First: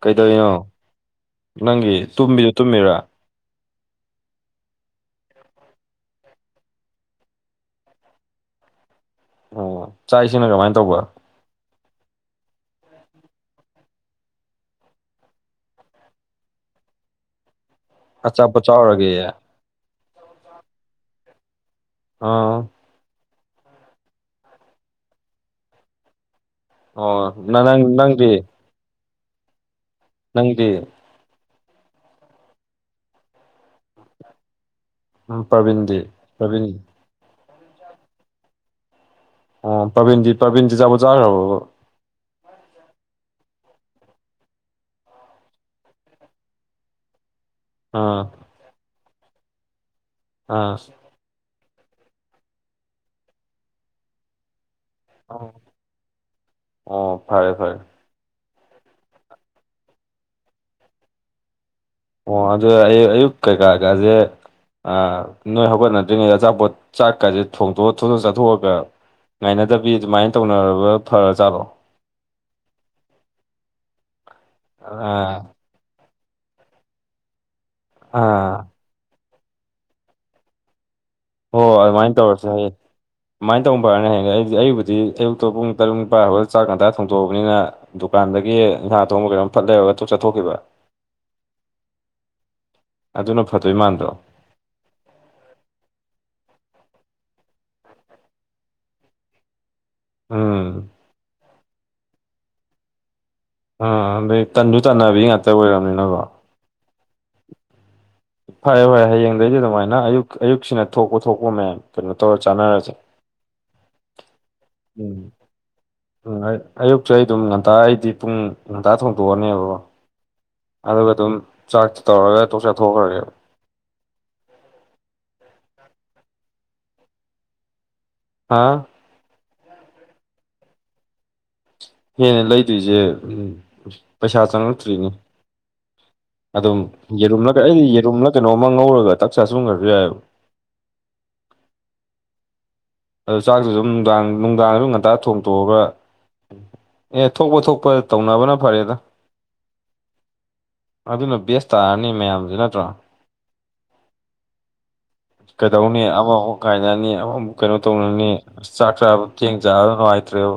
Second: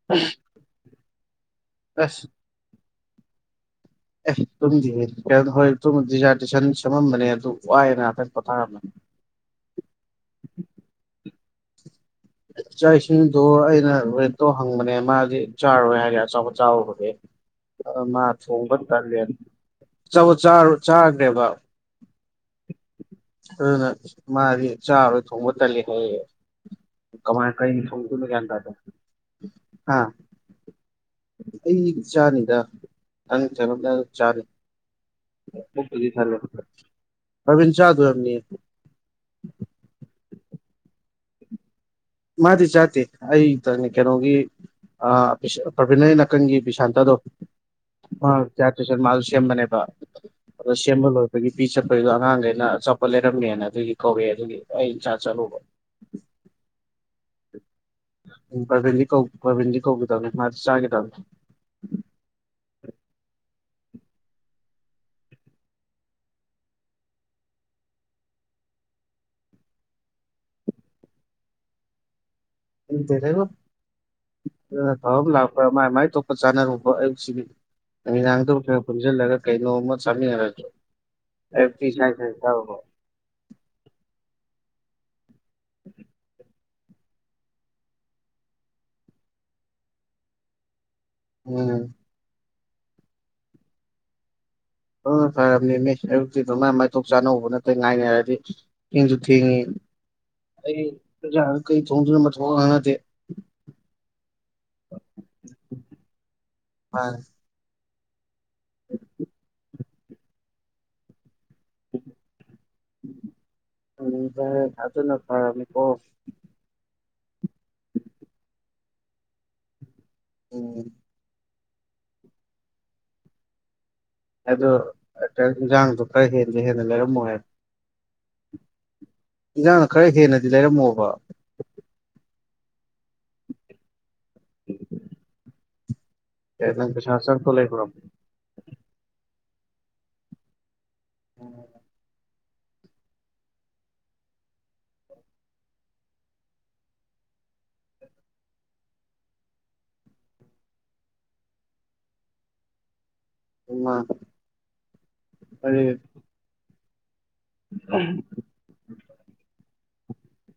ꯀꯩꯗꯧꯅꯣ ꯅꯪꯒꯤ ꯑꯁ ꯇꯨꯝꯕꯤꯗꯣ ꯇꯨꯝꯃꯤꯔꯥ ꯑꯦ ꯇꯨꯝꯗꯤ ꯍꯣꯏꯗꯤꯖ ꯇꯗꯤꯖꯟ ꯁꯦꯝꯃꯝꯕꯅꯦ ꯑꯗꯨ ꯋꯥꯏꯅ ꯍꯥꯏꯇ ꯄꯣꯊꯥꯔꯝꯃꯦ ꯑꯣ ꯆꯥꯛꯁꯤꯅ ꯀꯃꯥꯏꯅ ꯇꯧꯕ ꯏꯥꯛ ꯏꯁꯤꯡꯗꯣ ꯑꯩꯅ ꯔꯦꯠꯇꯣ ꯍꯪꯕꯅꯦ ꯃꯥꯗꯤ ꯆꯥꯔꯣꯏ ꯍꯥꯏꯔꯦ ꯑꯆꯕ ꯆꯥꯕ ꯍꯦ ꯃꯥ ꯑꯆꯥꯄꯣꯠ ꯊꯣꯡꯕ ꯆꯥꯎꯔꯒꯦ ꯇꯜꯂꯦ ꯆꯥꯈ꯭ꯔꯦꯕ ꯑꯥ ꯑꯗꯨꯅ ꯃꯥꯗꯤ ꯆꯥꯔꯣꯏ ꯊꯣꯡꯕ ꯇꯒ ꯍꯥꯏ ꯑꯣ ꯀꯃꯥꯏ ꯅ ꯀꯩ ꯅꯪ ꯐꯪ ꯇꯨꯅ ꯅꯪꯗꯤ ꯀꯟ ꯇꯗ ꯅꯪꯗꯤ ꯑꯩ ꯏ ꯆꯥꯅꯤꯗ ꯅꯪ ꯊꯔꯞꯅ ꯆꯥꯅꯤ ꯎꯝ ꯄ꯭ꯔꯕꯤꯟꯗꯤ ꯄ꯭ꯔꯕꯤꯟ ꯊꯔꯃꯤ ꯆꯥ ꯑꯗꯨ ꯑꯦꯝꯅꯤ ꯑꯣ ꯄ꯭ꯔꯕꯤꯟꯖꯤ ꯄ꯭ꯔꯕꯤꯟꯖꯤ ꯆꯥꯕꯨ ꯆꯥꯈ꯭ꯔꯕ ꯃꯥꯗꯤ ꯆꯥꯇ ꯑꯩ ꯏ ꯇꯅꯤ ꯀꯩꯅꯣꯒꯤ ꯄ꯭ꯔꯕꯤꯅꯔꯤ ꯅꯥꯀꯟꯒꯤ ꯕꯤꯁꯥꯟꯇꯗꯣ ꯑꯥ ꯆꯥꯇꯁ ꯃꯥꯁꯨ ꯁꯦꯝꯕꯅꯦꯕ ꯑ ꯑꯥ ꯁꯦꯝꯕ ꯂꯣꯏꯕꯒꯤ ꯄꯤ ꯆꯠꯄꯒꯤꯗꯣ ꯑꯉꯥꯡꯗ ꯑꯩꯅ ꯑꯆꯥꯄ ꯂꯩꯔꯝꯃꯦꯅ ꯑꯗꯨꯒꯤ ꯀꯧꯋꯦ ꯑꯗꯨꯒꯤ ꯑꯩ ꯏ ꯆꯥ ꯆꯂꯣꯕ ꯑꯣ ꯐꯔꯦ ꯐꯔꯦ ꯎ ꯄꯕꯤꯤꯟꯗꯤ ꯀꯧ ꯄꯕꯤꯟꯗꯤ ꯀꯧꯗꯕ ꯃꯥ ꯆꯥ ꯀꯦ ꯇꯕꯦ ꯑꯣ ꯑꯗꯨ ꯑ ꯑꯌꯨꯛ ꯀꯩꯀꯥ ꯀꯥꯁꯦ ꯑ ꯅꯣꯏ ꯍꯧꯒꯠꯅꯗ꯭ꯔꯤꯉꯩꯗ ꯑꯆꯥꯄꯣꯠ ꯆꯥꯛꯀꯁꯦ ꯊꯣꯡꯗꯣꯛꯑ ꯊꯣꯡꯇꯣꯛ ꯆꯥꯊꯣꯛꯑꯒ ꯉꯥꯏꯅꯗꯕꯤ ꯑꯗꯨꯃꯥꯏꯅ ꯇꯧꯅꯔꯕ ꯐꯔ ꯆꯥꯠꯂꯣ ꯔꯒ ꯊꯥꯎ ꯑꯥ ꯂꯥꯛꯥꯏ ꯃꯥꯥꯏ ꯆꯥꯅꯔꯨꯕ ꯑꯌꯨꯛꯁꯤꯒꯤ ꯅꯨꯃꯤꯗꯥꯡꯗ ꯑꯥ ꯈꯔ ꯄꯨꯟꯁꯤꯜꯂꯒ ꯀꯩꯅꯣꯝꯃ ꯆꯥꯃꯤꯟꯅꯔꯦ ꯍꯣꯏ ꯑꯗꯨꯃꯥꯏꯅ ꯇꯧꯔꯁꯨ ꯍꯌꯦ ꯑꯗꯨꯃꯥꯏꯅ ꯇꯧꯕꯝꯕ꯭ꯔꯅꯤ ꯍꯥꯏꯌꯦ ꯑꯩꯗꯤ ꯑꯩꯕꯨꯗꯤ ꯄꯨꯡ ꯇꯔꯨꯡ ꯄꯥꯣꯏ ꯆꯥꯛ ꯀꯟꯇ ꯊꯣꯡꯗꯣꯛꯑꯕꯅꯤꯅ ꯗꯨꯀꯥꯟꯗꯒꯤ ꯅꯟꯁꯥ ꯑꯊꯣꯡꯕ ꯀꯩꯔꯣꯝ ꯐꯠ ꯂꯩꯔꯒ ꯆꯠꯊꯣꯛꯈꯤꯕ ꯎꯝ ꯑꯗꯨꯅ ꯐꯠꯇꯣꯏ ꯃꯥꯟꯗ꯭ꯔꯣ ꯍꯣꯏ ꯐꯔꯝꯅꯤ ꯃꯤ ꯑꯌꯨꯛꯇꯤ ꯑꯗꯨꯃꯥꯏꯅ ꯃꯥꯏꯊꯧꯞ ꯆꯥꯅꯍꯧꯕ ꯅꯠꯇꯦ ꯉꯥꯏꯅꯔꯗꯤ ꯏꯦꯡꯁꯨ ꯊꯦꯡꯉꯤ ꯑꯩ ꯎꯝ ꯄꯖꯥ ꯀꯩ ꯊꯣꯡꯗꯨꯅ ꯃꯊꯧ ꯍꯥꯟꯅꯗꯦ ꯑꯥ ꯑꯗꯩ ꯇꯟꯗꯨ ꯇꯥꯟꯟꯅꯕꯤ ꯉꯥꯛꯇ ꯑꯣꯏꯔꯕꯅꯤꯅꯀꯣ ꯍ ꯐꯔꯦ ꯐꯔꯦ ꯍꯌꯦꯡꯗꯒꯤꯩꯗꯤ ꯑꯗꯨꯃꯥꯏꯅ ꯑꯌꯨꯛ ꯑꯌꯨꯛꯁꯤꯅ ꯊꯣꯛꯄ ꯊꯣꯛꯄ ꯃꯌꯥꯝ ꯀꯩꯅꯣ ꯇꯧꯔ ꯆꯥꯟꯅꯔꯁꯦ ꯎ ꯑꯗꯨ ꯑꯗꯨꯅ ꯐꯔꯃꯤ ꯀꯣ ꯄꯆꯩ ꯑꯗꯨꯝ ꯉꯟꯇ ꯑꯩꯗꯤ ꯄꯨꯡ ꯉꯟꯇꯥ ꯊꯣꯡꯗꯣꯛꯑꯅꯦꯕ ꯎꯝ ꯑꯗꯨꯒ ꯑꯗꯨꯝ ꯆꯥꯛꯁ ꯇꯧꯔꯒ ꯇꯣꯛ ꯆꯥꯊꯣꯛꯈ꯭ꯔꯒꯦ ꯑꯗꯣ ꯏꯟꯖꯥꯡꯗꯣ ꯈꯔ ꯍꯦꯗꯤ ꯍꯦꯟꯅ ꯂꯩꯔꯝꯃꯣꯏ ꯍꯥꯥ ꯏꯟꯖꯥꯡꯅ ꯈꯔ ꯍꯦꯟꯅꯗꯤ ꯂꯩꯔꯝꯃꯣꯕ ꯍꯦꯟꯅ ꯂꯩꯗꯣꯏꯁꯦ ꯄꯩꯁꯥ ꯆꯪꯪꯂꯉꯛꯇ꯭ꯔꯤꯅꯤ ꯑꯦ ꯑꯗꯨꯝ ꯅꯪ ꯄꯩꯁꯥ ꯌꯦꯔꯨꯝꯅ ꯆꯪꯉꯛꯇꯧ ꯑꯩ ꯂꯩꯕ꯭ꯔꯣ ꯌꯦꯔꯨꯝꯅ ꯀꯩꯅꯣ ꯑꯃ ꯉꯧꯔꯒ ꯆꯥꯛ ꯆꯥ ꯁꯨꯝꯈ꯭ꯔꯁꯨ ꯌꯥꯏ ꯍ ꯑꯗꯨ ꯆꯥꯛꯁꯤꯁꯨ ꯑꯗꯨꯝ ꯅꯨꯡꯗꯥꯡ ꯅꯨꯡꯗꯥꯡ ꯑꯗꯨꯝ ꯉꯟꯇꯥ ꯊꯣꯡꯇꯣꯛꯑꯒ ꯑꯦ ꯊꯣꯛꯄ ꯊꯣꯛꯄ ꯇꯧꯅꯕꯅ ꯐꯔꯦꯗ ꯑꯗꯨꯅ ꯕꯦꯁ ꯇꯥꯔꯅꯤ ꯃꯌꯥꯝꯁꯨ ꯅꯠꯇ꯭ꯔꯣ ꯀꯩꯗ ꯍꯅꯤ ꯑ ꯅꯨꯡꯉꯥꯏꯅꯅꯤ ꯑ ꯀꯩꯅꯣ ꯇꯧꯅꯅꯤ ꯑꯁ ꯆꯥꯛ ꯆꯥꯕ ꯊꯦꯡ ꯆꯥ ꯅꯨꯡꯉꯥꯏꯇ꯭ꯔꯦꯕ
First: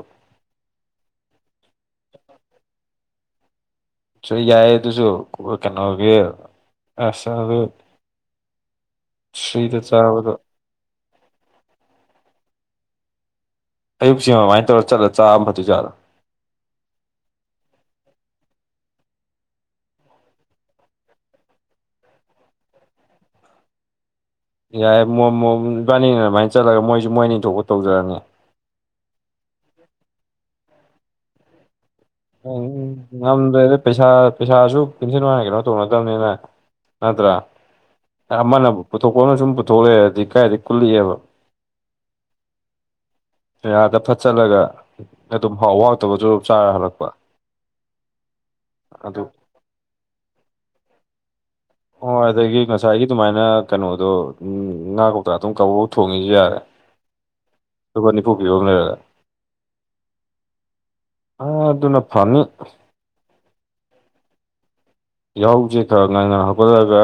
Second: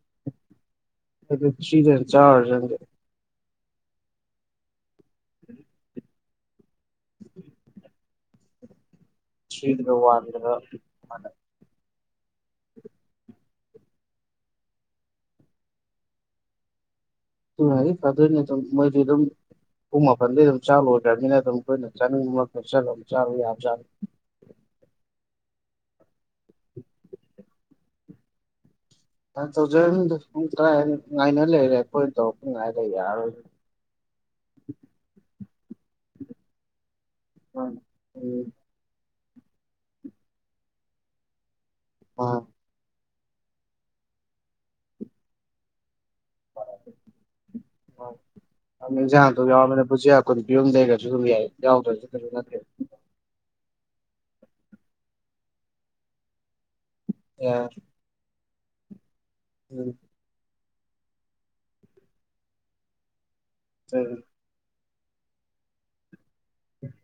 ꯑꯗꯨ ꯁꯤꯗ ꯆꯥ ꯑꯣꯏꯔꯖꯗꯦ ꯁ ꯌꯥꯏꯌꯦ ꯑꯗꯨꯁꯨ ꯀꯩꯅꯣꯒꯤ ꯑꯁ ꯑꯗꯨ ꯐ꯭ꯔꯤꯗ ꯁꯤꯤꯗ ꯔ ꯆꯥꯕꯗꯣ ꯋꯥꯟꯒ ꯃꯅ ꯑꯌꯨꯛꯁꯤ ꯑꯗꯨꯃꯥꯏꯅ ꯇꯧꯔ ꯆꯠꯂ ꯆꯥꯑ ꯐꯗꯨꯖꯥꯠꯂ ꯨꯡ ꯍꯥꯏ ꯐꯗꯣꯏꯅꯦꯠꯇ ꯃꯣꯏ ꯑꯗꯨꯝ ꯄꯨꯡ ꯃꯥꯄꯟꯗꯩ ꯑꯗꯨꯝ ꯆꯥꯂꯨꯗ꯭ꯔꯕꯅꯤꯅ ꯑꯗꯨꯝ ꯀꯨꯏꯅ ꯆꯥꯅꯤꯡ ꯆꯠꯂ ꯑꯗꯨ ꯆꯥꯔꯨꯥꯔꯨ ꯌꯥꯏꯦ ꯃ ꯅꯤꯄꯥꯅꯤꯅ ꯑꯗꯨꯃꯥꯏꯅ ꯆꯠꯂꯒ ꯃꯣꯏꯁꯨ ꯃꯣꯏ ꯅꯤꯡ ꯊꯣꯛꯄ ꯇꯧꯖꯔꯅꯤ ꯊ ꯊꯧꯖꯟ ꯑꯩꯅ ꯂꯩꯦꯦ ꯉꯝꯗ꯭ꯔꯦꯗ ꯄꯩꯁꯥ ꯄꯩꯁꯥꯁꯨ ꯄꯨꯤꯟꯁꯤꯟ ꯋꯥꯅ ꯀꯩꯅꯣ ꯇꯧꯅꯗꯕꯅꯤꯅ ꯅꯠꯇ꯭ꯔ ꯎꯝ ꯑꯃꯅ ꯄꯨ ꯄꯨꯊꯣꯛꯄꯅ ꯁꯨꯝ ꯄꯨꯊꯣꯛꯂꯛꯑꯦꯔꯗꯤ ꯀꯥꯏꯗꯤ ꯀꯨꯜꯂꯤꯑꯕ ꯑ ꯌꯥꯥꯗ ꯐꯠꯆꯜꯂꯒ ꯑꯗꯨꯝꯥꯎꯇꯕꯁꯨ ꯌ ꯃ ꯄꯨ ꯌꯥ ꯑꯗꯨ ꯈꯨ ꯀꯨꯒ ꯖ ꯌꯥꯏ ꯌꯥꯎꯗ꯭ꯔꯁꯨ ꯑꯣ ꯀꯩꯁꯨ ꯅꯠꯇꯦ ꯑꯗꯨꯗꯒꯤ ꯉꯁꯥꯏꯒꯤ ꯑꯗꯨꯃꯥꯏꯅ ꯀꯩꯅꯣꯗꯣ ꯎꯝ ꯉꯥ ꯀꯧꯇ ꯑꯗꯨꯝ ꯀꯕ ꯊꯣꯡꯉꯁꯨ ꯌꯥꯔꯦ ꯌꯥ ꯌ ꯎꯝ ꯑꯗꯨꯅ ꯐꯅꯤ ꯎ ꯌꯥꯍꯧꯁꯦ ꯈꯔ ꯉꯥꯏꯟꯅ ꯍꯧꯒꯠꯂꯒ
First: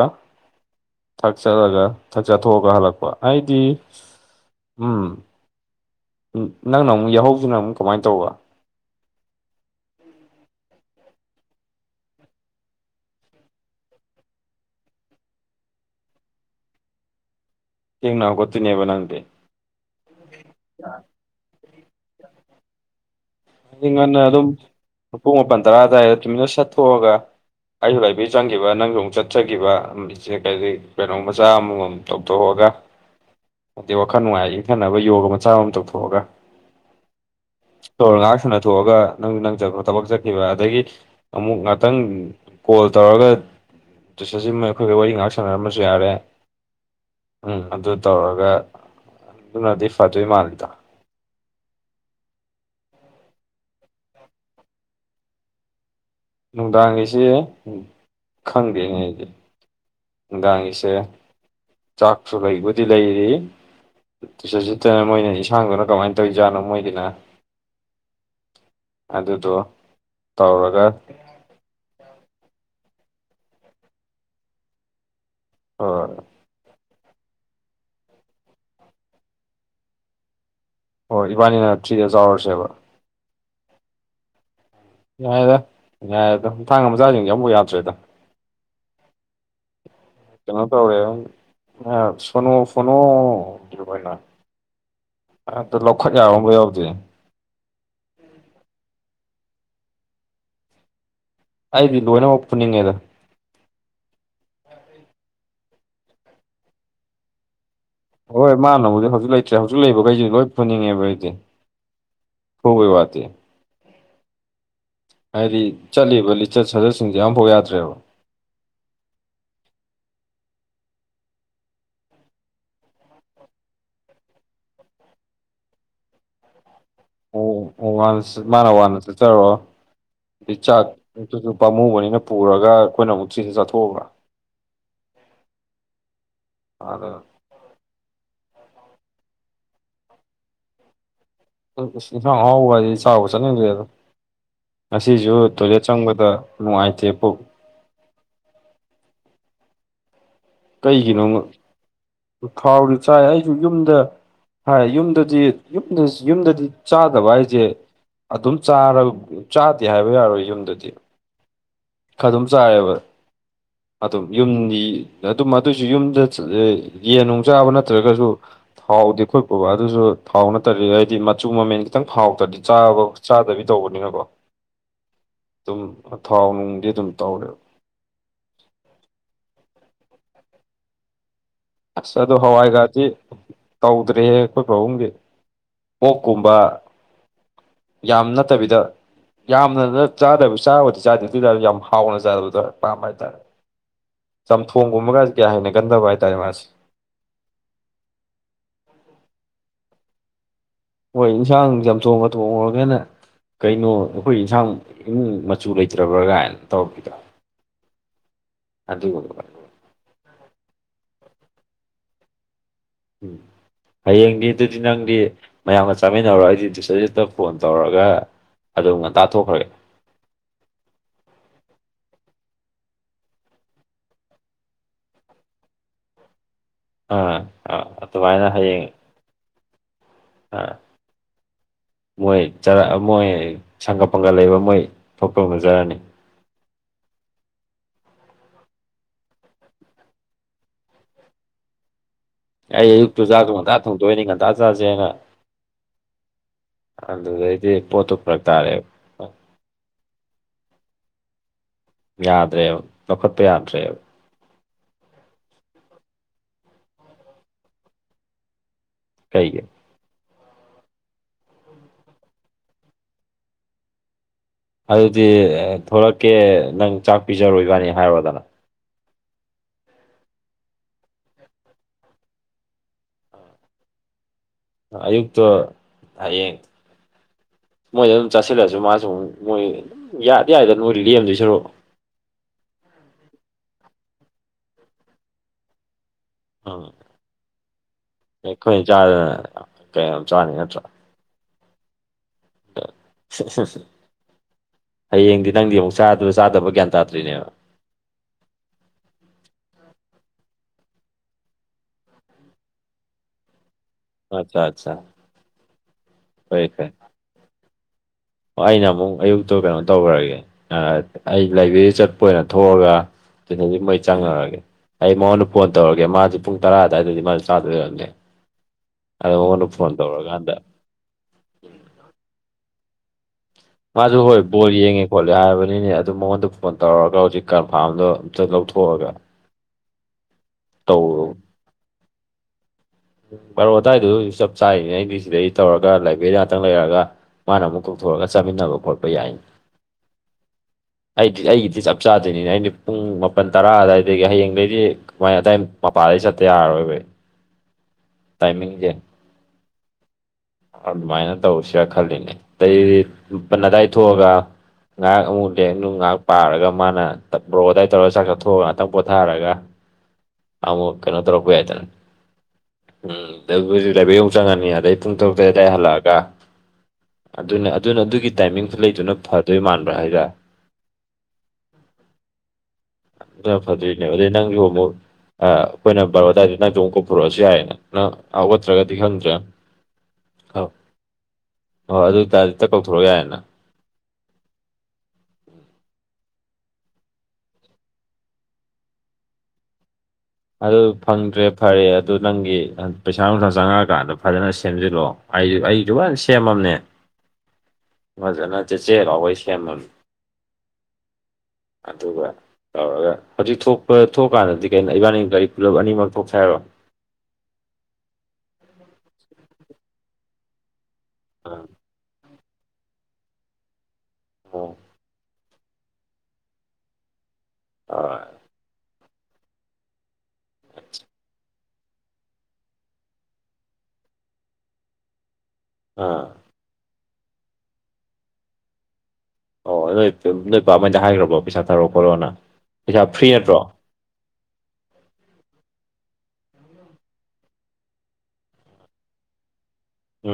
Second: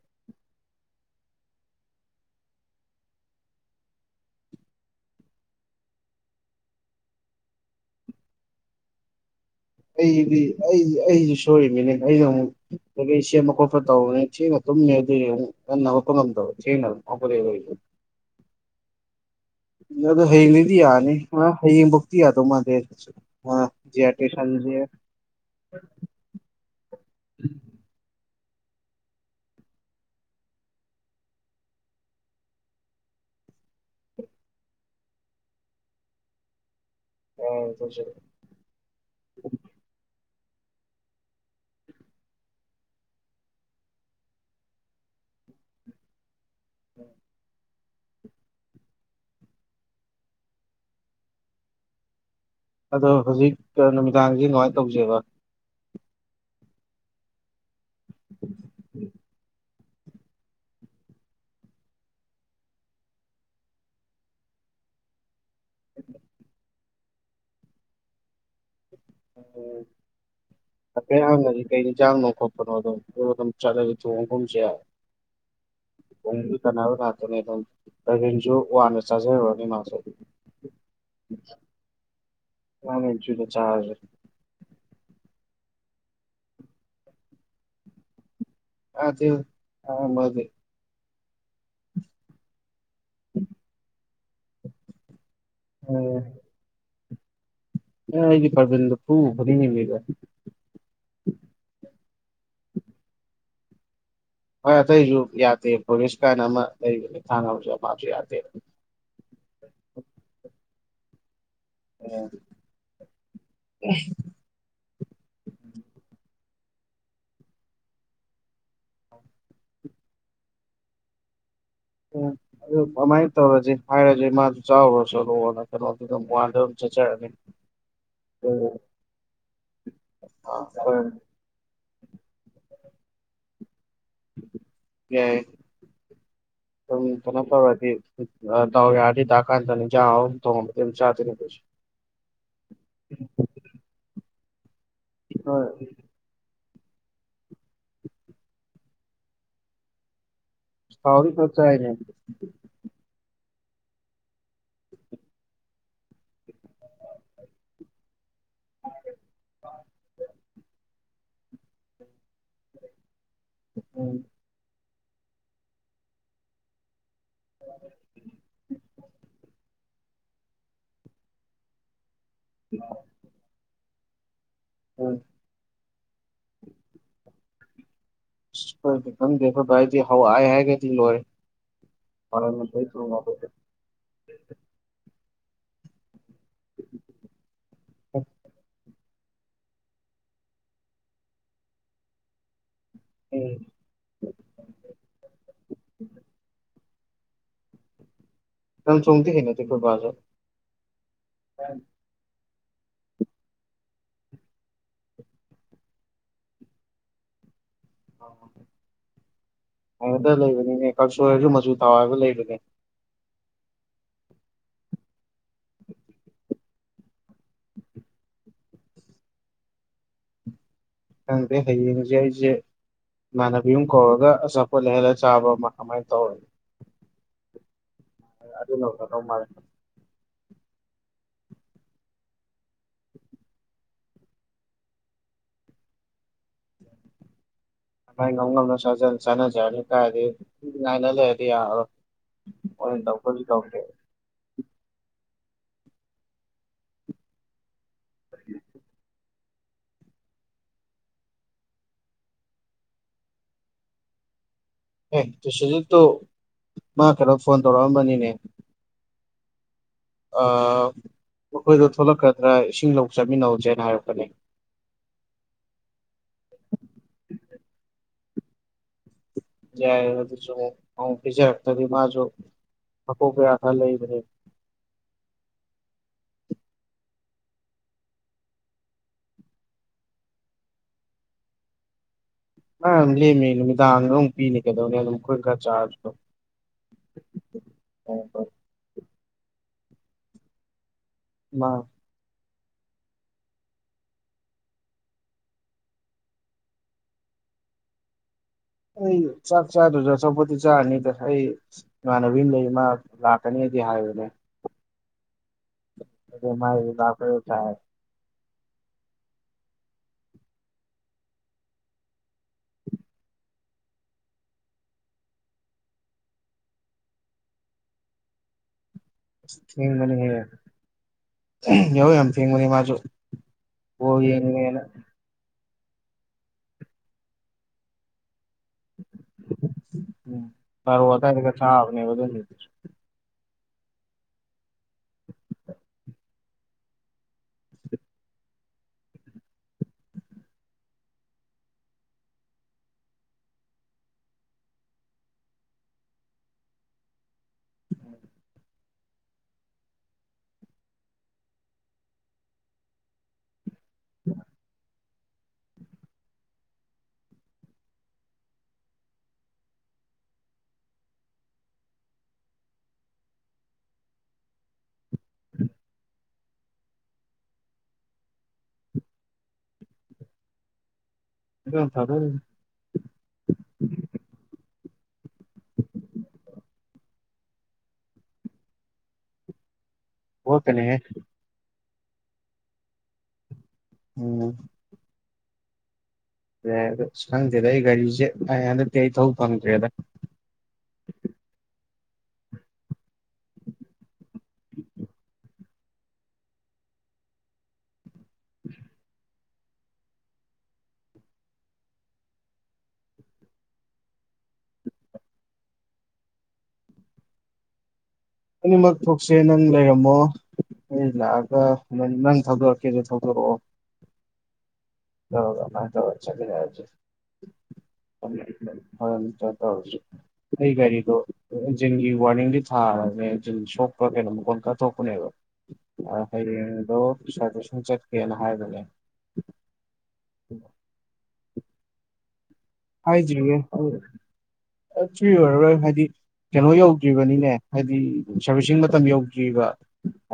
ꯊꯛ ꯆꯠꯂꯒ ꯊꯛ ꯆꯠꯊꯣꯛꯑꯒ ꯍꯜꯂꯛꯄ ꯑꯩꯗꯤ ꯎꯝ ꯅꯪꯅ ꯑꯃꯨꯛ ꯌꯥꯍꯧꯁꯤꯅ ꯑꯃꯨꯛ ꯀꯃꯥꯏꯅ ꯇꯧꯕ ꯑꯩꯗꯤ ꯑꯩ ꯑꯩꯁꯨ ꯁꯣꯏꯃꯤꯅꯦ ꯑꯩꯁꯨ ꯑꯃꯨꯛ ꯀꯀꯩ ꯁꯦꯝꯕ ꯈꯣꯠꯄ ꯇꯧꯕꯅꯤ ꯊꯦꯡꯅ ꯇꯨꯝꯗꯤꯟꯅ ꯎꯄ ꯉꯝ ꯇꯧꯅꯕ ꯑꯗ ꯆꯅꯦꯕ ꯅꯗ ꯑꯗꯨ ꯍꯌꯦꯡꯅꯤꯗꯤ ꯌꯥꯅꯤ ꯍꯌꯦꯡꯐꯧꯗꯤꯤ ꯌꯥꯗꯧ ꯃꯥꯜꯗꯦ ꯑꯩꯗꯤ ꯉꯟꯅ ꯑꯗꯨꯝ ꯄꯨꯡ ꯃꯥꯄꯜ ꯇꯔꯥ ꯑꯗꯨꯋꯥꯏꯗ ꯇꯨꯃꯤꯟꯅ ꯆꯠꯊꯣꯛꯑꯒ ꯑꯩꯁꯨꯕꯤ ꯆꯪꯈꯤꯕ ꯅꯪꯁꯨ ꯑꯃꯨꯛ ꯆꯠꯆꯈꯤꯕ ꯏꯆ ꯀꯩꯅꯣꯝ ꯃꯆꯥ ꯑꯃꯃꯝ ꯇꯧꯊꯣꯛꯑꯒ ꯑꯗꯩ ꯋꯥꯈꯜ ꯅꯨꯡꯉꯥꯏ ꯏ ꯈꯟꯅꯅꯕ ꯌꯣꯒ ꯃꯆꯥ ꯑꯃ ꯇꯧꯊꯣꯛꯑꯒ ꯑ ꯏꯁꯣꯔ ꯉꯥꯏꯍꯥꯛ ꯁꯨꯅ ꯊꯣꯛꯑꯒ ꯅꯪ ꯅꯄ ꯊꯕꯛ ꯆꯠꯈꯤꯕ ꯑꯗꯒꯤ ꯑꯃꯨꯛ ꯉꯥꯛꯇꯪ ꯀꯣꯜ ꯇꯧꯔꯒ ꯇꯆꯔꯁꯤꯃ ꯑꯩꯈꯣꯏꯒ ꯋꯥꯔꯤ ꯉꯥꯛ ꯁꯥꯟꯅꯔꯝꯃꯁꯨ ꯌꯥꯔꯦ ꯎꯝ ꯑꯗꯨ ꯇꯧꯔꯒ ꯑꯗꯨꯅꯗꯤ ꯐꯗꯣꯏ ꯃꯥꯜꯂꯤꯗ ꯑꯗꯣ ꯍꯧꯖꯤꯛ ꯅꯨꯃꯤꯗꯥꯡꯁꯤ ꯅꯨꯡꯉꯥꯏꯅ ꯇꯧꯁꯦꯕ ꯅꯨꯡꯗꯥꯡꯒꯤꯁꯦ ꯈꯪꯗꯦꯅꯦ ꯑꯩꯗꯤ ꯗꯥꯥꯡ ꯏꯁꯦ ꯆꯥꯛꯁꯨ ꯂꯩꯩꯕꯨꯗꯤ ꯂꯩꯔꯤ ꯇꯨꯆꯠ ꯆꯠꯇꯅ ꯃꯣꯏꯅ ꯌꯦꯟꯁꯥꯡꯗꯨꯅ ꯀꯃꯥꯏꯅ ꯇꯧꯔꯤꯖꯥꯠꯅꯣ ꯃꯣꯏꯒꯤꯅ ꯑꯗꯨꯗꯣ ꯇꯧꯔꯒ ꯀꯌꯥꯝꯥꯡꯅꯗꯤ ꯀꯩ ꯌꯦꯟꯖꯥꯡꯅꯣ ꯈꯣꯠꯄꯅꯣ ꯑꯗꯨꯝ ꯑꯗꯨꯝ ꯆꯠꯂꯒ ꯊꯣꯡꯒꯨꯝꯁꯦ ꯑꯣ ꯍꯣꯏ ꯀꯅꯥ ꯑꯗꯨꯝꯁꯨ ꯋꯥꯅ ꯆꯥꯖꯔꯨꯔꯅꯤ ꯃꯥꯁꯦ ꯍꯣꯏ ꯏꯕꯥꯅꯤꯅ ꯊ꯭ꯔꯤꯗ ꯆꯥꯎꯎꯔꯁꯦꯕ ꯑꯃꯤꯆꯗ ꯆꯥꯖꯦ ꯌꯥꯏꯦꯗ ꯌꯥꯏꯦ ꯑꯗ ꯊꯥꯡꯒ ꯃꯆꯥꯁꯤꯡꯁꯦ ꯑꯃꯨꯛ ꯌꯥꯗ꯭ꯔꯦꯗ ꯑꯗ ꯀꯩꯅꯣ ꯇꯧꯔꯦ ꯐꯣꯅꯣ ꯐꯅꯣꯔꯅ ꯑ ꯑꯗꯨ ꯂꯧꯈꯠ ꯌꯥꯔꯕ ꯌꯥꯎꯗꯦ ꯑ ꯑꯩꯒꯤ ꯄꯔꯕꯗ ꯊ ꯐꯗꯤꯅꯤꯃꯤꯒ ꯑꯩꯗꯤ ꯂꯣꯏꯅꯃꯛ ꯄꯨꯅꯤꯡꯉꯦꯗ ꯍꯣꯏ ꯑꯇꯩꯁꯨ ꯌꯥꯗꯦ ꯐꯔꯤꯁ ꯀꯥꯏꯅ ꯑꯃ ꯂꯩꯕꯅꯦ ꯊꯥꯅꯕꯁꯨ ꯍꯣꯏ ꯃꯥꯅꯕꯨꯗꯤ ꯍꯧꯖꯤꯛ ꯂꯩꯇ꯭ꯔꯦ ꯍꯧꯖꯤꯛ ꯂꯩꯕꯈꯩꯁꯤꯗꯤ ꯂꯣꯏ ꯐꯨꯅꯤꯡꯉꯦꯕ ꯑꯩꯗꯤ ꯐꯨꯕꯩ ꯋꯥꯗꯤ ꯎꯝ ꯍꯥꯏꯗꯤ ꯆꯠꯂꯤꯕ ꯂꯤꯆꯠ ꯁꯥꯖꯠꯁꯤꯡꯁꯦ ꯌꯥꯝꯐꯥꯎ ꯌꯥꯗ꯭ꯔꯦꯕ [inaudible] ꯎꯝ ꯑꯗꯨ ꯑꯗꯨꯃꯥꯏꯅ ꯇꯧꯔꯁꯤ ꯍꯥꯏꯔꯁꯤ ꯃꯥꯗꯨ ꯆꯥꯎꯔꯨꯔꯁꯨ ꯂꯣꯅ ꯀꯩꯅꯣ ꯑꯗꯨꯗ ꯋꯥ ꯑꯣ ꯋꯥꯟꯁ ꯃꯥꯅ ꯋꯥꯟꯁ ꯆꯂꯣ ꯑꯩ ꯆꯥꯛꯠꯇꯨꯁꯨ ꯄꯥꯝꯃꯨꯕꯅꯤꯅ ꯄꯨꯔꯒ ꯑꯩꯈꯣꯏꯅ ꯑꯃꯨꯛ ꯆꯁꯤ ꯆꯠꯊꯣꯛ ꯌꯥ ꯑꯗ ꯊꯅ ꯐꯗꯤ ꯇ ꯌꯥꯗꯗꯤ ꯗꯥꯛꯀꯥꯟ ꯇꯅꯤꯖ ꯇ ꯆꯥꯅꯤ ꯁ ꯌꯦꯟꯁꯥꯡ ꯍꯍꯥꯎꯕ ꯍꯥꯏꯗꯤ ꯆꯥꯎꯕ ꯆꯠꯅꯤꯡꯗ꯭ꯔꯦ ꯑꯗꯣ ꯉꯁꯤꯁꯨ ꯇꯣꯏꯂꯦꯠ ꯍꯣꯏ ꯆꯪꯕꯗ ꯅꯨꯡꯉꯥꯏꯇꯦ ꯄꯨꯣꯛ [inaudible] ꯀꯩꯒꯤꯅꯣ ꯊꯥꯎꯗꯤ ꯐꯖꯅ ꯆꯥꯏꯅꯦ ꯐꯥꯎꯔꯤ ꯆꯥꯏ ꯑꯩꯁꯨ ꯌꯨꯝꯗ ꯍꯥꯏ ꯌꯨꯝꯗꯗꯤ ꯌꯨꯝꯗ ꯌꯨꯝꯗꯗꯤ ꯆꯥꯗꯕ ꯍꯥꯏꯁꯦ ꯑꯗꯨꯝ ꯆꯥꯗꯦ ꯍꯥꯏꯕ ꯌꯥꯔꯣꯏ ꯌꯨꯝꯗꯗꯤ ꯑꯗꯨꯝ ꯆꯥꯏꯌꯦꯕ ꯎꯝ ꯑꯗꯨꯝ ꯌꯨꯝꯒꯤ ꯑꯗꯨ ꯃ ꯑꯗꯨꯁꯨ ꯌꯨꯝꯗ ꯌꯦꯟ ꯅꯨꯡ ꯆꯥꯕ ꯅꯠꯇ꯭ꯔꯒꯁꯨ ꯊꯥꯎꯗꯤ ꯈꯣꯠꯄꯕ ꯑꯗꯨꯁꯨ ꯐꯥꯎ ꯅꯠꯇꯕꯤ ꯍꯥꯏꯗꯤ ꯃꯆꯨ ꯃꯃꯦꯟ ꯈꯤꯇꯪ ꯐꯥꯎꯗ꯭ꯔꯗꯤ ꯆꯥꯕ ꯆꯥꯗꯕꯤ ꯇꯧꯕꯅꯤꯅꯀꯣ ꯍꯣꯏ ꯑꯗꯨꯝ ꯊꯥꯎ ꯅꯨꯡꯗꯤ ꯑꯗꯨꯝ ꯇꯧꯔꯦꯕ ꯦꯣ ꯚꯥꯏꯗꯤ ꯍꯋꯥ ꯍꯥꯏꯒ ꯂꯣꯏꯦ ꯑꯁ ꯑꯗꯣ ꯍꯋꯥꯏ ꯔꯗꯤ ꯇꯧꯗ꯭ꯔꯦꯍꯦ ꯑꯩꯈꯣꯏ ꯐꯥꯕꯨꯡꯒꯤ ꯑꯣ ꯀꯨꯝꯕ ꯌꯥꯝ ꯅꯠꯇꯕꯤꯗ ꯌꯥꯝꯅ ꯆꯥꯗꯕ ꯆꯥꯕꯗꯤ ꯆꯥꯗꯦ ꯑꯗꯨ ꯑꯣꯏꯇꯥꯔꯗꯤ ꯌꯥꯝ ꯍꯥꯎꯅ ꯆꯥꯗꯕꯗꯔꯦ ꯄꯥꯝꯕ ꯍꯥꯏꯇꯥꯔꯦ ꯎꯝ ꯆꯝꯊꯣꯡꯒꯨꯝꯕꯒꯁꯤ ꯀꯌꯥ ꯍꯟꯅꯒꯟꯗꯕ ꯍꯥꯏꯇꯥꯔꯦ ꯃꯥꯁꯦ ꯀ ꯆꯣꯡꯇ ꯍ ꯅ ꯇ ꯐꯣꯏꯕꯕꯥꯖꯔ ꯍꯣꯏ ꯏꯟꯁꯥꯡ ꯆꯝꯊꯣꯡꯉ ꯊꯣꯡꯉꯨꯔꯒꯦꯅꯦ ꯀꯩꯅꯣ ꯑꯩꯈꯣꯏ ꯏꯟꯁꯥꯡ ꯏꯃꯨꯡ ꯃꯆꯨ ꯂꯩꯇ꯭ꯔꯕ꯭ꯔꯥ ꯀꯥꯏꯅ ꯇꯧꯔꯈꯤꯗꯣ ꯍꯉꯇ ꯂꯩꯕꯅꯤꯅꯦ ꯀꯥꯡꯛꯁꯣꯏ ꯍꯥꯏꯔꯁꯨ ꯃꯆꯨ ꯊꯥꯎ ꯍꯥꯏꯕ ꯂꯩꯕꯅꯦ ꯎꯝ ꯍꯌꯦꯡꯗꯤ ꯑꯗꯨꯗꯤ ꯅꯪꯗꯤ ꯃꯌꯥꯝꯒ ꯆꯥꯃꯤꯟꯅꯔꯒ ꯑꯩꯗꯤ ꯇꯨꯏꯁꯔꯗꯨꯗ ꯐꯣꯟ ꯇꯧꯔꯒ ꯑꯗꯨꯒ ꯉꯇꯥꯊꯣꯛꯈ꯭ꯔꯒꯦ ꯇꯥꯡꯗꯦ ꯍꯖꯦꯁꯦ ꯏꯃꯥꯟꯅꯕꯤ ꯑꯃ ꯀꯧꯔꯒ ꯑꯆꯥꯄꯣꯠ ꯂꯩꯍꯜꯂ ꯆꯥꯕ ꯑꯃ ꯑꯗꯨꯃꯥꯏꯅ ꯇꯧꯔꯅꯤ ꯑ ꯑ ꯑꯗꯨ ꯑꯗꯨ ꯅ ꯈꯔꯧ ꯃꯥ ꯑꯥ ꯃꯣꯏ ꯆꯔꯛꯑ ꯃꯣꯏ ꯁꯪꯒ ꯄꯪꯒꯠ ꯂꯩꯕ ꯃꯣꯏ ꯊꯣꯛꯄ ꯉꯅꯖꯔꯅꯤ [unintelligible] ꯥꯏ ꯉ ꯉꯝꯅ ꯆꯥꯟꯅꯖꯔꯅꯤ ꯀꯥꯏꯔꯗꯤ ꯉꯥꯏꯅ ꯂꯩꯔꯗꯤ ꯌꯥꯣ ꯑꯩ ꯑꯌꯨꯛꯇꯨꯖꯒ ꯊꯗ ꯉ ꯆ ꯆꯁꯦꯅ ꯑꯗꯨꯗꯩꯗꯤ ꯄꯣꯠꯇ ꯐꯔꯛ ꯇꯔꯦ ꯌꯥꯗ꯭ꯔꯦꯕ ꯂꯧꯈꯠꯄ ꯌꯥꯗ꯭ꯔꯦꯕ ꯑꯦ ꯇꯨꯁꯤꯖꯤꯠꯇꯨ ꯃꯥ ꯀꯩꯅꯣ ꯐꯣꯟ ꯇꯧꯔꯛꯑꯝꯕꯅꯤꯅꯦ ꯀꯩꯒ ꯃꯈꯣꯏꯗꯣ ꯊꯣꯛꯂꯛꯀꯗ꯭ꯔꯥ ꯏꯁꯤꯡ ꯂꯧ ꯆꯠꯃꯤꯟꯅꯧꯁꯦꯅ ꯍꯥꯏꯔꯛꯄꯅꯤ ꯑꯗꯨꯗꯤ ꯊꯂꯛꯀꯦ ꯅꯪ ꯆꯥꯛ ꯄꯤꯖꯔꯣꯏꯕꯅꯤ ꯍꯥꯏꯔꯣꯗꯅ ꯌꯥꯖꯦ ꯍꯗꯤ ꯃꯥꯁꯨ ꯍꯥꯀꯣ ꯀꯌꯥ ꯊꯥ ꯂꯩꯕ ꯂꯩ ꯑꯌꯨꯛꯇꯛꯇ ꯍꯥꯏꯌꯦꯡ ꯃꯣꯏꯗ ꯑꯗꯨꯝ ꯆꯠꯁꯤꯜꯂꯁꯨ ꯃꯥꯁꯨꯨ ꯃꯣꯏ ꯌꯥꯗꯤ ꯌꯥꯔꯦꯗ ꯅꯣꯏ ꯂꯦꯝꯗꯣꯏ ꯁꯔꯨ [inaudible] ꯑ ꯂꯃꯤ ꯅꯨꯃꯤꯗꯥꯡꯗ ꯄꯤꯅꯤ ꯀꯩꯗꯅꯤ ꯑꯗꯨꯣꯏ ꯈ ꯆꯥ ꯑ ꯆꯥ ꯀꯩꯅ ꯆꯥꯅꯤ ꯅꯠꯇ꯭ꯔ ꯃꯥ ꯑ ꯍꯌꯦꯡꯗꯤ ꯅꯪꯗꯤ ꯑꯃꯨꯛ ꯆꯥꯗꯕ ꯒ꯭ꯌꯥꯟ ꯇꯥꯗ꯭ꯔꯤꯅꯦꯕ ꯑꯩ ꯆꯥꯛ ꯆꯥꯔꯖ ꯆꯄꯠꯇꯤ ꯆꯥꯔꯅꯤ ꯇ ꯍꯩ ꯃꯥꯅꯕꯤ ꯂꯩ ꯂꯥꯛꯒꯅꯤ ꯑꯠꯆꯥ ꯑꯠꯆꯥ ꯑ ꯐꯩ ꯐꯩ ꯃꯥꯥꯏꯕꯥꯄꯔ ꯊꯥꯏ ꯑꯩꯅ ꯑꯃꯨꯛ ꯑꯌꯨꯛꯇꯨ ꯀꯩꯅꯣ ꯇꯧꯈ꯭ꯔꯒꯦ ꯑꯩ ꯂꯥꯏꯕꯦꯔꯤ ꯆꯠꯄ ꯑꯣꯏꯅ ꯊꯣꯛꯑꯒ ꯑꯗꯨꯅꯗꯤ ꯃꯩ ꯆꯪꯉꯛꯑꯒꯦ ꯑꯩ ꯃꯉꯣꯟꯗ ꯐꯣꯟ ꯇꯧꯔꯒꯦ ꯃꯥꯁꯦ ꯄꯨꯡ ꯇꯔꯥ ꯑꯗꯨꯋꯥꯏꯗꯗꯤ ꯃꯥꯁ ꯆꯥꯗ ꯂꯩꯔꯝꯂꯦ ꯊꯤꯃꯅꯤ ꯍ ꯌꯥꯎ ꯌꯥꯝ ꯊꯤꯃꯅꯤ ꯃꯥꯁꯨ ꯃꯥꯁꯨ ꯕꯣꯜ ꯍꯣꯏ ꯕꯣꯏ ꯌꯦꯡꯉꯦꯅ ꯌꯦꯡꯉꯦ ꯈꯣꯠꯂꯦ ꯍꯥꯏꯔꯕꯅꯤꯅꯦ ꯑꯗꯨ ꯃꯉꯣꯟꯗ ꯐꯣꯟ ꯇꯧꯔꯛꯑꯒ ꯍꯧꯖꯤꯛ ꯀꯟꯐꯥꯔꯝꯗꯣ ꯑꯇ ꯂꯧꯊꯣꯛꯑꯒ ꯎꯝ ꯇꯧ ꯕꯥꯔꯣ ꯑꯗꯥꯏꯗꯒ [unintelligible] ꯚꯔꯣ ꯋꯥꯇꯥꯏꯗꯨ ꯆꯞ ꯆꯥꯔꯤꯅꯦ ꯑꯩꯒꯤ ꯁꯤꯗꯩ ꯇꯧꯔꯒ ꯂꯥꯏꯕ꯭ꯔꯦꯔꯤ ꯉꯥꯛꯇꯪ ꯂꯩꯔꯒ ꯃꯥꯅ ꯑꯃꯨꯛ ꯀꯧꯊꯣꯔꯒ ꯆꯥꯃꯤꯟꯅꯕ ꯈꯣꯠꯄ ꯌꯥꯏ ꯑꯩꯗꯤ ꯑꯩꯒꯤꯗꯤ ꯆꯞ ꯆꯥꯗꯣꯏꯅꯤꯅꯦ ꯑꯩꯅ ꯄꯨꯡ ꯃꯥꯄꯜ ꯇꯔꯥ ꯑꯗꯨꯋꯥꯏꯗꯒꯤ ꯍꯌꯦꯡꯗꯒꯤꯩꯗꯤ ꯀꯃꯥꯏ ꯑꯗꯨꯗꯥꯏ ꯃꯄꯥꯥꯟꯗꯩ ꯆꯠꯇ ꯌꯥꯔꯔꯣꯏꯕꯩ ꯇꯥꯏꯃꯤꯡꯁꯦ ꯑꯗꯨꯃꯥꯏꯅ ꯇꯧꯁꯤꯔꯥ ꯈꯜꯂꯤꯅꯦ ꯑꯇꯩ ꯂ ꯑꯗꯥꯏ ꯊꯣꯛꯑꯒ ꯉꯥꯏꯍꯥꯛ ꯑꯃꯨꯛ ꯂꯦꯡꯅꯨ ꯉꯥꯏꯍꯥꯛ ꯄꯥꯔꯒ ꯃꯥꯅ ꯕ꯭ꯔꯣ ꯑꯗꯥꯏ ꯇꯧꯔꯒ ꯆꯥꯛ ꯆꯥꯊꯣꯛꯑꯒ ꯉꯥꯛꯇꯪ ꯄꯣꯊꯥꯔꯒ ꯑꯃꯃꯨ ꯀꯩꯅꯣ ꯇꯔꯄ ꯌꯥꯏꯇꯦ ꯎꯝ ꯑꯗ ꯍꯧꯖꯤꯛ ꯂꯕ ꯌꯧ ꯆꯪꯉꯅꯤ ꯑꯗꯩ ꯄꯨꯡ ꯇꯔꯨꯛꯇ ꯑꯗꯥꯏ ꯍꯜꯂꯛꯑꯒ ꯑꯗꯨꯅ ꯑꯗꯨꯅ ꯑꯗꯨꯒꯤ ꯇꯥꯏꯃꯤꯡꯁꯨ ꯂꯩꯗꯨꯅ ꯐꯗꯣꯏ ꯃꯥꯟꯕ꯭ꯔꯥ ꯍꯥꯏꯔ ꯑꯗꯨꯅ ꯐꯗꯣꯏꯅꯤ ꯑ ꯐꯗꯅꯦ ꯑꯗꯨꯗꯩ ꯅꯪ ꯌꯃꯣ ꯑꯩꯈꯣꯏꯅ ꯕꯥꯔꯑꯣꯗꯥꯏꯗ ꯅꯥ ꯆꯣꯡ ꯀ ꯄꯨꯔꯛꯑꯁꯨ ꯌꯥꯏꯌꯦꯅ ꯅꯪ ꯍꯧꯒꯠꯇ꯭ꯔꯒꯗꯤ ꯈꯪꯗ꯭ꯔꯦ ꯍꯇꯅꯦ ꯍꯣꯏꯣꯏ ꯑꯗꯨ ꯑꯣꯏꯇꯥꯔꯗꯤ ꯇ ꯀꯧꯊꯣꯔꯛꯑꯣ ꯌꯥꯏꯌꯦꯅ ꯎꯝ ꯑꯗꯨ ꯈꯪꯗꯦꯗ ꯑꯩ ꯒꯥꯔꯤꯁꯦ ꯑꯩ ꯍꯟꯗꯛꯇꯤ ꯑꯩ ꯊꯧꯕ ꯐꯪꯗ꯭ꯔꯦꯗ ꯑꯗꯨ ꯐꯪꯗ꯭ꯔꯦ ꯐꯔꯦ ꯑꯗꯨ ꯅꯪꯒꯤ ꯄꯩꯁꯥ ꯅꯨꯡꯁꯥ ꯆꯪꯉꯛꯑꯀꯥꯟꯗ ꯐꯖꯅ ꯁꯦꯝꯖꯤꯜꯂꯛꯑꯣ ꯑꯩ ꯑꯩꯁꯨ ꯂꯅ ꯁꯦꯝꯃꯝꯅꯦ ꯃꯖꯅ ꯆꯦ ꯆ ꯑꯣꯋꯥꯩ ꯁꯃꯃꯅꯤ ꯑꯗꯨꯒ ꯇꯧꯔꯒ ꯍꯧꯖꯤꯛ ꯊꯣꯛꯄ ꯊꯣꯛꯑꯀꯥꯟꯗꯗꯤ ꯀꯩꯅꯣ ꯏꯕꯥꯅꯤ ꯒꯥꯔꯤ ꯄꯨꯂꯞ ꯑꯅꯤꯃꯛ ꯊꯣꯛꯁꯥꯏꯔꯣ ꯑꯅꯤꯃꯛ ꯊꯣꯛꯣꯛꯁꯦ ꯅꯪ ꯂꯩꯔꯝꯃꯣ ꯅ ꯂꯥꯛꯑꯒ ꯑꯥ ꯅ ꯅꯪ ꯊꯧꯗꯣꯔꯛꯀꯦꯁꯨ ꯊꯧꯗꯣꯔꯛꯑꯣ ꯑ ꯍꯃꯥꯏ ꯇ ꯆꯕꯤ ꯍꯥꯏꯦ ꯍ ꯑꯥ ꯆ ꯇꯧꯔ ꯀ ꯀꯔꯤꯗꯣ ꯖꯤꯟꯒꯤ ꯋꯥꯔꯅꯤꯡꯗꯤ ꯊꯥꯔꯅꯦ ꯖꯤꯟ ꯁꯣꯛꯄ ꯀꯩꯅꯣ ꯃꯈꯣꯟ ꯀꯠꯊꯣꯛꯄꯅꯦꯕ ꯑꯥ ꯍꯌꯦꯡꯗꯣ ꯁꯥꯔꯇꯁꯟ ꯆꯠꯀꯦꯅ ꯍꯥꯏꯕꯅꯦ ꯑꯣ ꯅꯣꯏ ꯅꯣꯏ ꯄꯥꯃꯗ ꯍꯥꯏꯈ꯭ꯔꯕꯣ ꯄꯩꯁꯥ ꯊꯥꯔꯣ ꯈꯣꯠꯂꯣꯅ ꯄꯩꯁꯥ ꯐ꯭ꯔꯤ ꯍꯥꯏꯗ꯭ꯔꯤꯌꯦꯦ ꯅꯠꯇ꯭ꯔꯣ ꯑꯣꯏꯔꯣꯏ ꯍꯥꯏꯗꯤ ꯀꯩꯅꯣ ꯌꯧꯗ꯭ꯔꯤꯕꯅꯤꯅꯦ ꯍꯥꯏꯗꯤ ꯁꯥꯔꯚꯁꯤꯡ ꯃꯇꯝ ꯌꯧꯗ꯭ꯔꯤꯕ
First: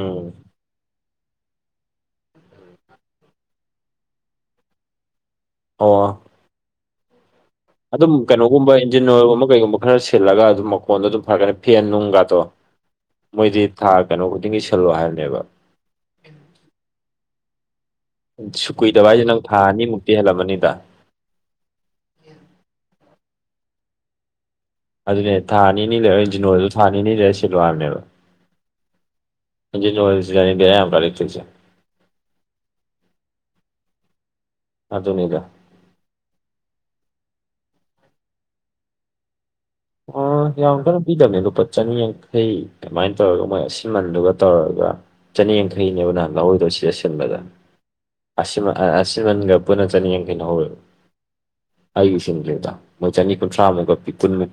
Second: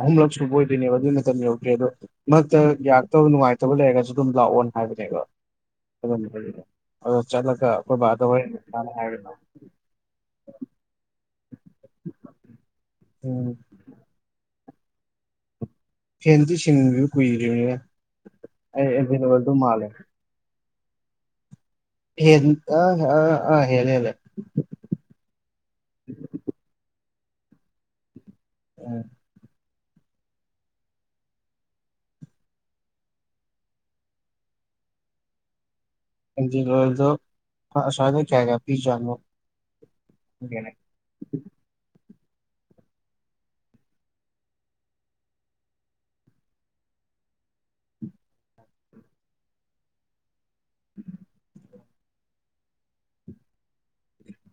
ꯑꯍꯨꯝꯂꯛ ꯁ ꯎꯕꯣꯣꯏ ꯇꯅꯤ ꯅ ꯌꯧꯗꯦ ꯑꯗꯣ ꯃꯔꯛꯇ ꯌꯥꯔꯛꯇꯕ ꯅꯨꯡꯉꯥꯏꯇꯕ ꯂꯩꯔꯒꯁꯨ ꯑꯗꯨꯝ ꯂꯥꯛꯑꯣ ꯍꯥꯏꯕꯅꯦꯕ ꯑꯣ [unintelligible] ꯑꯩꯈꯣꯏ ꯑꯗꯨꯝ ꯕꯥꯗ ꯍꯣꯔꯦꯟ ꯀꯩꯅꯣꯒꯨꯝꯕ ꯃꯥꯅ ꯏꯟꯖꯤꯟ ꯍꯥꯏꯔꯤꯕ ꯑꯣꯏꯔꯒꯨꯝꯕ ꯀꯩꯒꯨꯝꯕ ꯈꯔ ꯁꯤꯜꯂꯒ ꯑꯗꯨꯝ ꯃꯈꯀꯣꯟꯗ ꯑꯗꯨꯝ ꯐꯔꯒꯅ ꯐꯦꯟ ꯅꯨꯡꯒꯗꯣ ꯎꯝ ꯃꯣꯏꯗꯤ ꯊꯥ ꯀꯩꯅꯣ ꯈꯨꯗꯤꯡꯒꯤ ꯁꯤꯜꯂꯣ ꯍꯥꯏꯕꯅꯦꯕ ꯐꯦꯟꯗꯤ ꯁꯤꯡꯁꯨ ꯀꯨꯏꯔꯤꯅꯦ ꯁꯨ ꯀꯨꯏꯗꯕ ꯍꯥꯏꯁꯦ ꯅꯪ ꯊꯥ ꯑꯅꯤꯃꯨꯛꯇꯤ ꯍꯦꯜꯂꯝꯕꯅꯤꯗ ꯍꯦ ꯑ ꯑꯥ ꯍꯦꯂ ꯍꯦꯂ ꯑꯗꯨꯅꯦ ꯊꯥ ꯅꯤꯅꯤ ꯂꯩꯔ ꯖꯤꯅꯣꯗꯨ ꯊꯥ ꯅꯤꯅꯤ ꯂꯩꯔ ꯁꯤꯜꯋꯥꯝꯅꯦꯕ ꯎꯝ ꯑꯗꯨꯖꯤ ꯅꯣꯡꯋꯥꯁ ꯌꯥꯅꯤ ꯀꯦꯔ ꯌꯥꯝꯔ ꯂꯤ ꯊꯁ ꯑ ꯑꯗꯨꯅꯤꯗ ꯗꯣꯁꯗ ꯀꯌꯥꯒ ꯄ ꯆꯥꯣ ꯑ ꯍ ꯀ ꯄꯤꯖꯅꯦ ꯑꯗꯨꯕꯨ ꯄ ꯆꯆꯥꯅꯤ ꯍꯩ ꯑꯗꯨꯃꯥꯏꯅ ꯇꯧꯔꯒ ꯃꯣꯏ ꯑꯁꯤꯟꯃꯟꯗꯨꯒ ꯇꯧꯔꯒ ꯆꯅꯤ ꯌꯥꯡꯈꯩꯅꯦꯕ ꯅꯍꯥꯟ ꯂꯧꯍꯣꯏꯗꯧ ꯁꯤꯗ ꯁꯤꯟꯕꯅꯤ ꯑꯁꯤꯃꯟꯒ ꯄꯨꯟꯅ ꯆꯅꯤꯌꯥꯡꯈꯩꯅ ꯍꯧꯋꯦꯕ ꯎꯝ ꯑꯩꯒꯤꯁꯤꯡ ꯂꯩꯗ ꯃꯣꯏ ꯆꯅꯤ ꯀꯨꯟꯊ꯭ꯔꯥꯃꯨꯛ [unintelligible]